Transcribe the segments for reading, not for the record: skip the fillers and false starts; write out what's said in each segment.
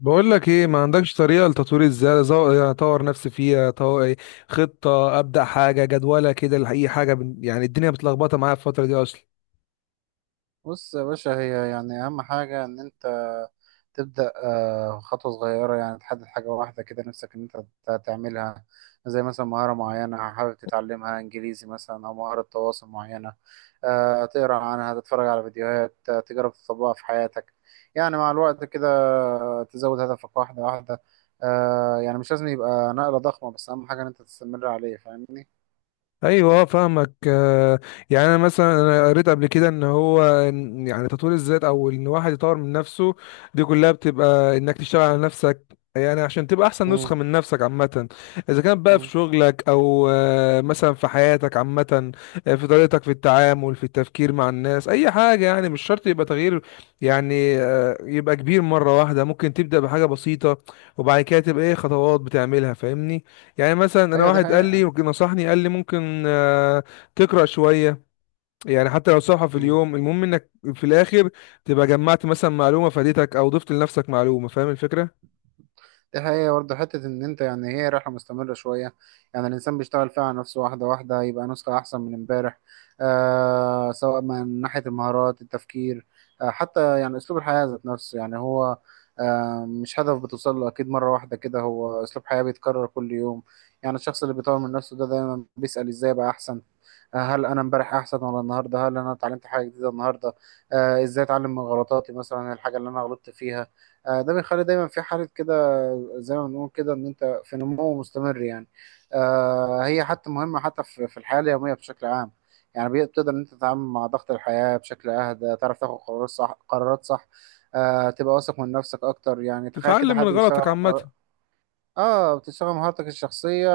بقول لك ايه؟ ما عندكش طريقه لتطوير ازاي؟ يعني اطور نفسي فيها إيه، خطه ابدا حاجه جدوله كده لاي حاجه يعني الدنيا متلخبطه معايا في الفتره دي اصلا. بص يا باشا، هي يعني أهم حاجة إن أنت تبدأ خطوة صغيرة يعني تحدد حاجة واحدة كده نفسك إن أنت تعملها. زي مثلا مهارة معينة حابب تتعلمها، إنجليزي مثلا أو مهارة تواصل معينة. تقرأ عنها، تتفرج على فيديوهات، تجرب تطبقها في حياتك يعني مع الوقت كده. تزود هدفك واحدة واحدة. يعني مش لازم يبقى نقلة ضخمة، بس أهم حاجة إن أنت تستمر عليه. فاهمني؟ ايوه، فاهمك. يعني انا مثلا قريت قبل كده ان هو، يعني تطوير الذات او ان واحد يطور من نفسه، دي كلها بتبقى انك تشتغل على نفسك، يعني عشان تبقى احسن نسخة مم. من نفسك عامة. اذا كان بقى في مم. شغلك او مثلا في حياتك عامة، في طريقتك في التعامل، في التفكير مع الناس، اي حاجة. يعني مش شرط يبقى تغيير، يعني يبقى كبير مرة واحدة، ممكن تبدأ بحاجة بسيطة وبعد كده تبقى ايه خطوات بتعملها، فاهمني؟ يعني مثلا انا أيوة دي واحد قال لي حقيقة. نصحني، قال لي ممكن تقرا شويه، يعني حتى لو صفحه في اليوم، المهم انك في الاخر تبقى جمعت مثلا معلومه فادتك او ضفت لنفسك معلومه. فاهم الفكره؟ دي حقيقة برضه، حتة إن أنت يعني هي رحلة مستمرة شوية، يعني الإنسان بيشتغل فيها على نفسه واحدة واحدة يبقى نسخة أحسن من إمبارح. آه، سواء من ناحية المهارات، التفكير، آه حتى يعني أسلوب الحياة ذات نفسه، يعني هو آه مش هدف بتوصل له أكيد مرة واحدة كده، هو أسلوب حياة بيتكرر كل يوم. يعني الشخص اللي بيطور من نفسه ده دايما بيسأل إزاي أبقى أحسن. هل انا امبارح احسن ولا النهارده؟ هل انا اتعلمت حاجه جديده النهارده؟ آه ازاي اتعلم من غلطاتي، مثلا الحاجه اللي انا غلطت فيها. آه ده بيخلي دايما في حاله كده، زي ما بنقول كده ان انت في نمو مستمر يعني. آه هي حتى مهمه حتى في الحياه اليوميه بشكل عام، يعني بتقدر ان انت تتعامل مع ضغط الحياه بشكل اهدى، تعرف تاخد قرارات صح، قرارات صح. آه تبقى واثق من نفسك اكتر، يعني تخيل كده تتعلم من حد بيشتغل غلطك عامه. اه بتشتغل مهارتك الشخصيه،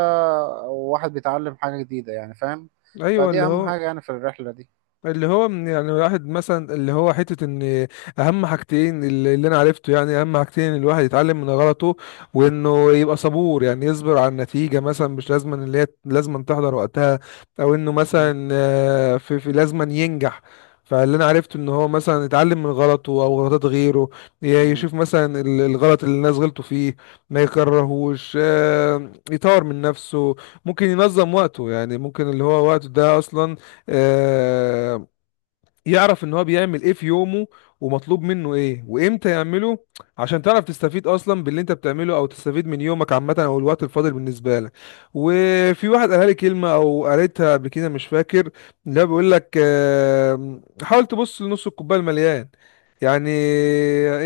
وواحد بيتعلم حاجه جديده يعني فاهم. ايوه، فدي اللي اهم هو، حاجه يعني في الرحله دي. اللي هو يعني الواحد مثلا اللي هو حتة ان، اهم حاجتين اللي انا عرفته، يعني اهم حاجتين: الواحد يتعلم من غلطه، وانه يبقى صبور، يعني يصبر على النتيجة، مثلا مش لازم ان اللي هي لازم تحضر وقتها، او انه مم. مثلا في لازم أن ينجح. فاللي انا عرفته ان هو مثلا يتعلم من غلطه او غلطات غيره، مم. يشوف مثلا الغلط اللي الناس غلطوا فيه ما يكرهوش، يطور من نفسه. ممكن ينظم وقته، يعني ممكن اللي هو وقته ده اصلا، آه، يعرف ان هو بيعمل ايه في يومه ومطلوب منه ايه وامتى يعمله، عشان تعرف تستفيد اصلا باللي انت بتعمله او تستفيد من يومك عامه او الوقت الفاضل بالنسبه لك. وفي واحد قالها لي كلمه، او قريتها قبل كده مش فاكر، لا بيقول لك حاول تبص لنص الكوبايه المليان. يعني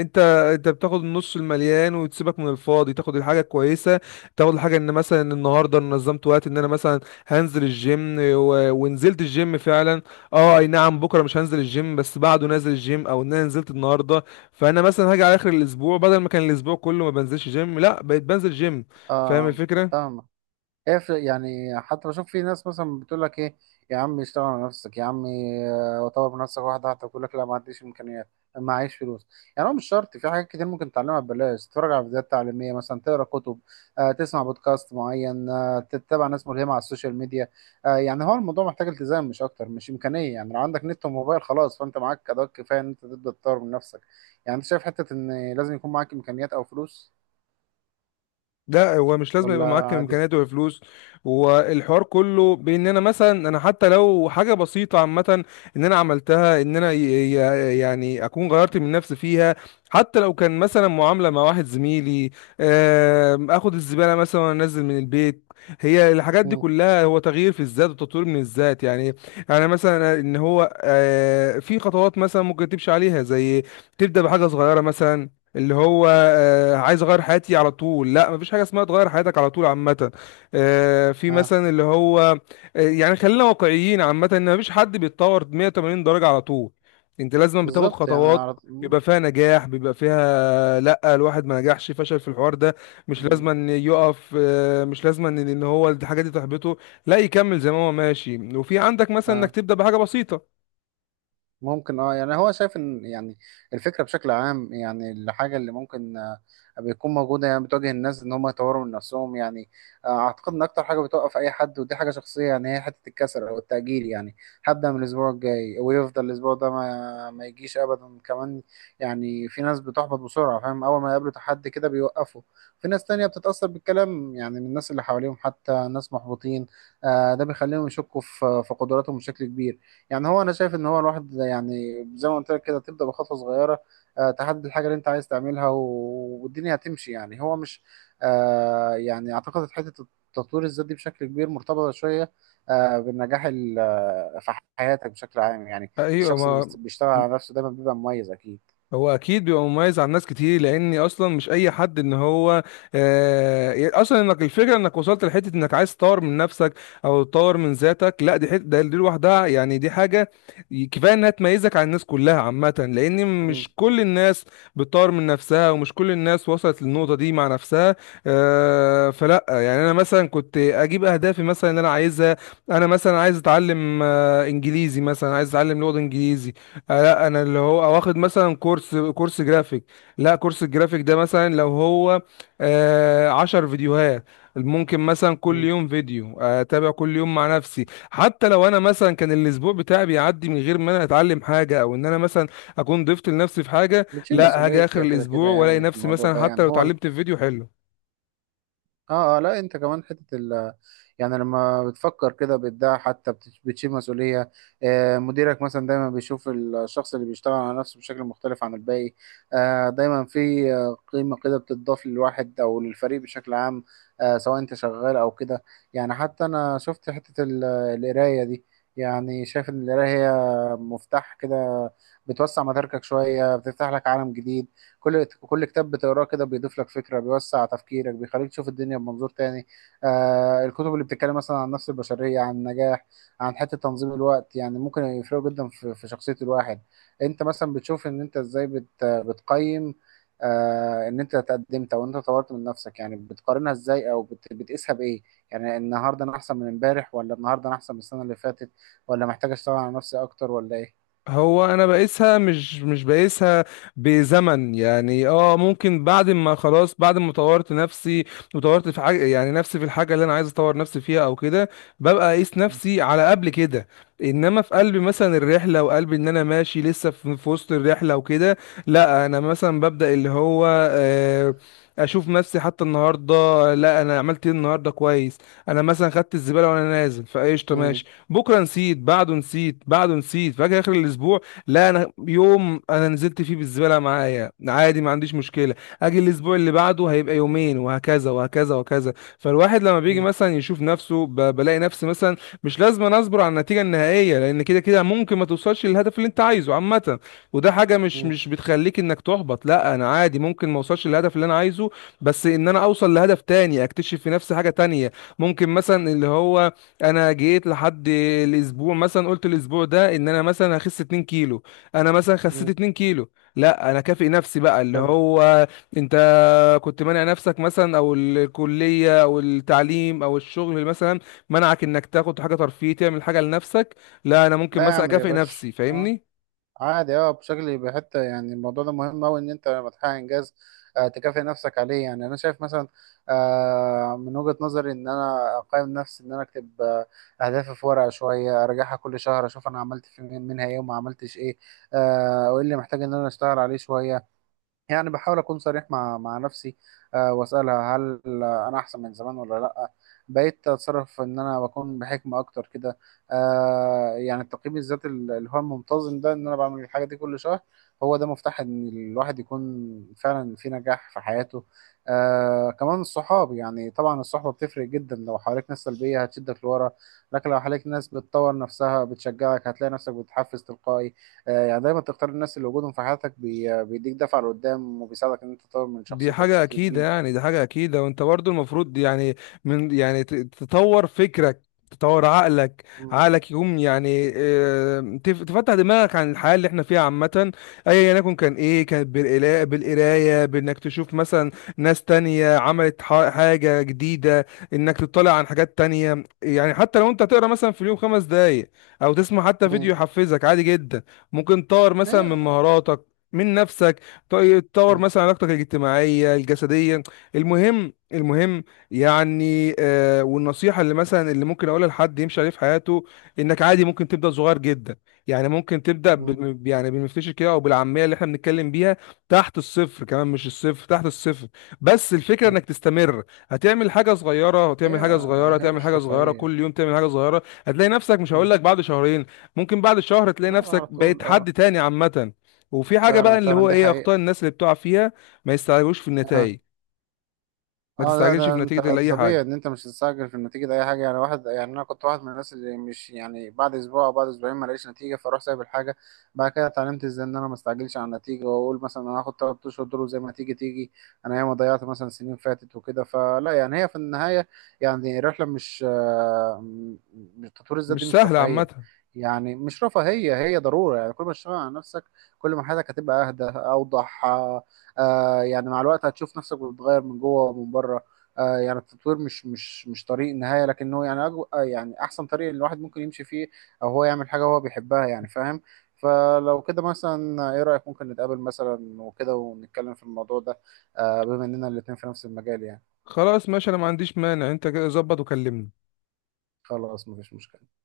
انت انت بتاخد النص المليان وتسيبك من الفاضي، تاخد الحاجه الكويسه، تاخد الحاجه ان مثلا النهارده أنا نظمت وقت، ان انا مثلا هنزل الجيم ونزلت الجيم فعلا. اه، اي نعم، بكره مش هنزل الجيم، بس بعده نازل الجيم، او ان انا نزلت النهارده. فانا مثلا هاجي على اخر الاسبوع، بدل ما كان الاسبوع كله ما بنزلش جيم، لا بقيت بنزل جيم. فاهم اه الفكره؟ فاهمك. ايه يعني حتى بشوف في ناس مثلا بتقول لك ايه يا عم، اشتغل على نفسك يا عم، طور من نفسك واحده واحده. بيقول لك لا، ما عنديش امكانيات، ما عايش فلوس. يعني هو مش شرط، في حاجات كتير ممكن تتعلمها ببلاش، تتفرج على فيديوهات تعليميه مثلا، تقرا كتب، تسمع بودكاست معين، تتابع ناس ملهمه على السوشيال ميديا. يعني هو الموضوع محتاج التزام مش اكتر، مش امكانيه، يعني لو عندك نت وموبايل خلاص فانت معاك ادوات كفايه ان انت تبدا تطور من نفسك. يعني انت شايف حته ان لازم يكون معاك امكانيات او فلوس لا، هو مش لازم ولا يبقى معاك عادي؟ امكانيات وفلوس. والحوار كله بان انا مثلا، انا حتى لو حاجه بسيطه عامه ان انا عملتها، ان انا يعني اكون غيرت من نفسي فيها، حتى لو كان مثلا معامله مع واحد زميلي، اخد الزباله مثلا وانزل من البيت. هي الحاجات دي مم. كلها هو تغيير في الذات وتطوير من الذات يعني. يعني مثلا ان هو في خطوات مثلا ممكن تمشي عليها، زي تبدا بحاجه صغيره مثلا. اللي هو عايز اغير حياتي على طول، لا مفيش حاجه اسمها تغير حياتك على طول عامه. آه، في آه. مثلا اللي هو آه، يعني خلينا واقعيين عامه، ان مفيش حد بيتطور 180 درجه على طول، انت لازم بتاخد بالظبط يعني خطوات، على مم. بيبقى فيها نجاح بيبقى فيها لا، الواحد ما نجحش، فشل في الحوار ده، مش مم. لازم ان يقف، مش لازم ان إن هو الحاجه دي تحبطه، لا يكمل زي ما هو ماشي، وفي عندك مثلا انك آه. تبدا بحاجه بسيطه. ممكن اه يعني هو شايف ان يعني الفكره بشكل عام، يعني الحاجه اللي ممكن بتكون موجوده يعني بتواجه الناس ان هم يطوروا من نفسهم يعني. اعتقد ان اكتر حاجه بتوقف اي حد ودي حاجه شخصيه يعني، هي حته الكسل او التاجيل، يعني هبدا من الاسبوع الجاي، ويفضل الاسبوع ده ما يجيش ابدا كمان. يعني في ناس بتحبط بسرعه، فاهم، اول ما يقابلوا تحدي كده بيوقفوا. في ناس تانية بتتاثر بالكلام، يعني من الناس اللي حواليهم حتى، ناس محبطين. ده بيخليهم يشكوا في قدراتهم بشكل كبير. يعني هو انا شايف ان هو الواحد يعني زي ما قلت لك كده، تبدا بخطوه صغيره، تحدد الحاجه اللي انت عايز تعملها، والدنيا هتمشي. يعني هو مش يعني اعتقد حته التطوير الذاتي بشكل كبير مرتبطه شويه، بالنجاح في حياتك بشكل عام يعني. ايوه، الشخص اللي ما بيشتغل على نفسه دايما بيبقى مميز اكيد. هو اكيد بيبقى مميز عن ناس كتير، لاني اصلا مش اي حد ان هو اصلا انك، الفكره انك وصلت لحته انك عايز تطور من نفسك او تطور من ذاتك، لا دي حته دي لوحدها يعني، دي حاجه كفايه انها تميزك عن الناس كلها عامه، لان مم. مش كل الناس بتطور من نفسها، ومش كل الناس وصلت للنقطه دي مع نفسها. فلا، يعني انا مثلا كنت اجيب اهدافي مثلا اللي انا عايزها. انا مثلا عايز اتعلم انجليزي مثلا، عايز اتعلم لغه انجليزي، لا انا اللي هو واخد مثلا كورس جرافيك. لا كورس الجرافيك ده مثلا لو هو 10 فيديوهات، ممكن مثلا كل مم. يوم فيديو، اتابع كل يوم مع نفسي. حتى لو انا مثلا كان الاسبوع بتاعي بيعدي من غير ما انا اتعلم حاجه او ان انا مثلا اكون ضفت لنفسي في حاجه، بتشيل لا مسؤوليه هاجي اخر كده كده الاسبوع والاقي يعني في نفسي الموضوع مثلا ده حتى يعني لو هو. اتعلمت في فيديو حلو. اه اه لا انت كمان حته ال يعني لما بتفكر كده بتدعي حتى بتشيل مسؤوليه. آه مديرك مثلا دايما بيشوف الشخص اللي بيشتغل على نفسه بشكل مختلف عن الباقي. آه دايما في قيمه كده بتضاف للواحد او للفريق بشكل عام. آه سواء انت شغال او كده. يعني حتى انا شفت حته القرايه دي، يعني شايف ان القرايه هي مفتاح كده، بتوسع مداركك شويه، بتفتح لك عالم جديد. كل كل كتاب بتقراه كده بيضيف لك فكرة، بيوسع تفكيرك، بيخليك تشوف الدنيا بمنظور تاني. آه الكتب اللي بتتكلم مثلا عن النفس البشرية، عن النجاح، عن حتة تنظيم الوقت، يعني ممكن يفرقوا جدا في شخصية الواحد. انت مثلا بتشوف ان انت ازاي بتقيم، آه ان انت تقدمت او انت طورت من نفسك يعني، بتقارنها ازاي او بتقيسها بايه؟ يعني النهارده انا احسن من امبارح، ولا النهارده انا احسن من السنة اللي فاتت؟ ولا محتاج اشتغل على نفسي اكتر ولا ايه؟ هو انا بقيسها، مش بقيسها بزمن. يعني اه، ممكن بعد ما خلاص بعد ما طورت نفسي وطورت في حاجه، يعني نفسي في الحاجه اللي انا عايز اطور نفسي فيها او كده، ببقى اقيس نفسي على قبل كده. انما في قلب مثلا الرحله، وقلب ان انا ماشي لسه في وسط الرحله وكده، لا انا مثلا ببدا اللي هو، آه، اشوف نفسي حتى النهارده، لا انا عملت ايه النهارده كويس، انا مثلا خدت الزباله وانا نازل فايش. مم. بكره نسيت، بعده نسيت، بعده نسيت، فاجي اخر الاسبوع، لا انا يوم انا نزلت فيه بالزباله معايا عادي، ما عنديش مشكله. اجي الاسبوع اللي بعده هيبقى يومين، وهكذا وهكذا وهكذا. فالواحد لما بيجي مم. مثلا يشوف نفسه، بلاقي نفسي مثلا مش لازم أنا اصبر على النتيجه النهائيه، لان كده كده ممكن ما توصلش للهدف اللي انت عايزه عامه. وده حاجه مش مم. مش بتخليك انك تحبط، لا انا عادي، ممكن ما اوصلش للهدف اللي انا عايزه، بس ان انا اوصل لهدف تاني، اكتشف في نفسي حاجه تانية. ممكن مثلا اللي هو انا جيت لحد الاسبوع مثلا قلت الاسبوع ده ان انا مثلا هخس 2 كيلو، انا مثلا خسيت مم. 2 كيلو، لا انا كافئ نفسي بقى اللي هو، انت كنت مانع نفسك مثلا، او الكليه او التعليم او الشغل مثلا منعك انك تاخد حاجه ترفيهيه تعمل حاجه لنفسك، لا انا ممكن لا مثلا اعمل يا اكافئ باشا نفسي. اه. فاهمني؟ عادي اه بشكل بحته، يعني الموضوع ده مهم قوي ان انت لما تحقق انجاز آه تكافئ نفسك عليه. يعني انا شايف مثلا آه من وجهة نظري ان انا اقيم نفسي، ان انا اكتب آه اهدافي في ورقه شويه، اراجعها كل شهر، اشوف انا عملت في منها ايه وما عملتش ايه. آه وايه اللي محتاج ان انا اشتغل عليه شويه. يعني بحاول اكون صريح مع نفسي. أه واسالها هل انا احسن من زمان ولا لا؟ بقيت اتصرف ان انا بكون بحكمه اكتر كده. أه يعني التقييم الذاتي اللي هو المنتظم ده، ان انا بعمل الحاجه دي كل شهر، هو ده مفتاح ان الواحد يكون فعلا في نجاح في حياته. أه كمان الصحاب، يعني طبعا الصحبه بتفرق جدا، لو حواليك ناس سلبيه هتشدك لورا، لكن لو حواليك ناس بتطور نفسها بتشجعك هتلاقي نفسك بتتحفز تلقائي. يعني دايما تختار الناس اللي وجودهم في حياتك بيديك دفعة لقدام، وبيساعدك إن أنت تطور من دي شخصيتك حاجة بشكل أكيدة، كبير. يعني دي حاجة أكيدة، وأنت برضو المفروض يعني من، يعني تطور فكرك، تطور عقلك، مم. عقلك يقوم يعني تفتح دماغك عن الحياة اللي احنا فيها عامة، أيا يكن، كان إيه؟ كانت بالقراية، بإنك تشوف مثلا ناس تانية عملت حاجة جديدة، إنك تطلع عن حاجات تانية. يعني حتى لو أنت تقرا مثلا في اليوم 5 دقايق، أو تسمع حتى فيديو مم. يحفزك، عادي جدا. ممكن تطور مثلا هي من مهاراتك، من نفسك. طيب تطور مم. مثلا علاقتك الاجتماعيه، الجسديه، المهم المهم. يعني والنصيحه اللي مثلا اللي ممكن اقولها لحد يمشي عليه في حياته، انك عادي ممكن تبدا صغير جدا. يعني ممكن تبدا مم. يعني بالمفتشر كده، او بالعاميه اللي احنا بنتكلم بيها، تحت الصفر كمان، مش الصفر، تحت الصفر، بس الفكره مم. انك تستمر. هتعمل حاجه صغيره، هي هتعمل حاجه صغيره، هي هتعمل مش حاجه صغيره، رفاهية. كل يوم تعمل حاجه صغيره، هتلاقي نفسك، مش مم. هقول لك بعد شهرين، ممكن بعد شهر تلاقي لا نفسك على طول بقيت اه. حد تاني عامه. وفي حاجه بقى فعلا اللي فعلا هو دي ايه؟ اخطاء حقيقة. الناس اللي بتقع فيها: ما يستعجلوش في آه. النتائج، ما اه لا تستعجلش ده في انت نتيجه ده لاي طبيعي حاجه، ان انت مش هتستعجل في النتيجه، ده اي حاجه يعني، واحد يعني انا كنت واحد من الناس اللي مش يعني بعد اسبوع او بعد اسبوعين ما لقيتش نتيجه فاروح سايب الحاجه. بعد كده اتعلمت ازاي ان انا ما استعجلش على النتيجه، واقول مثلا انا هاخد 3 اشهر دول وزي ما تيجي تيجي. انا ياما ضيعت مثلا سنين فاتت وكده، فلا يعني هي في النهايه يعني رحله، مش آه، م- م- تطوير الذات دي مش مش سهله رفاهيه. عامه. يعني مش رفاهيه، هي ضروره، يعني كل ما تشتغل على نفسك كل ما حياتك هتبقى اهدى اوضح، آه يعني مع الوقت هتشوف نفسك بتتغير من جوه ومن بره. آه يعني التطوير مش طريق نهاية، لكنه يعني أجو آه يعني أحسن طريق اللي الواحد ممكن يمشي فيه، أو هو يعمل حاجة هو بيحبها يعني فاهم. فلو كده مثلا إيه رأيك ممكن نتقابل مثلا وكده ونتكلم في الموضوع ده، آه بما إننا الاتنين في نفس المجال يعني. خلاص، ماشي، انا ما عنديش مانع. انت كده ظبط وكلمني. خلاص مفيش مشكلة.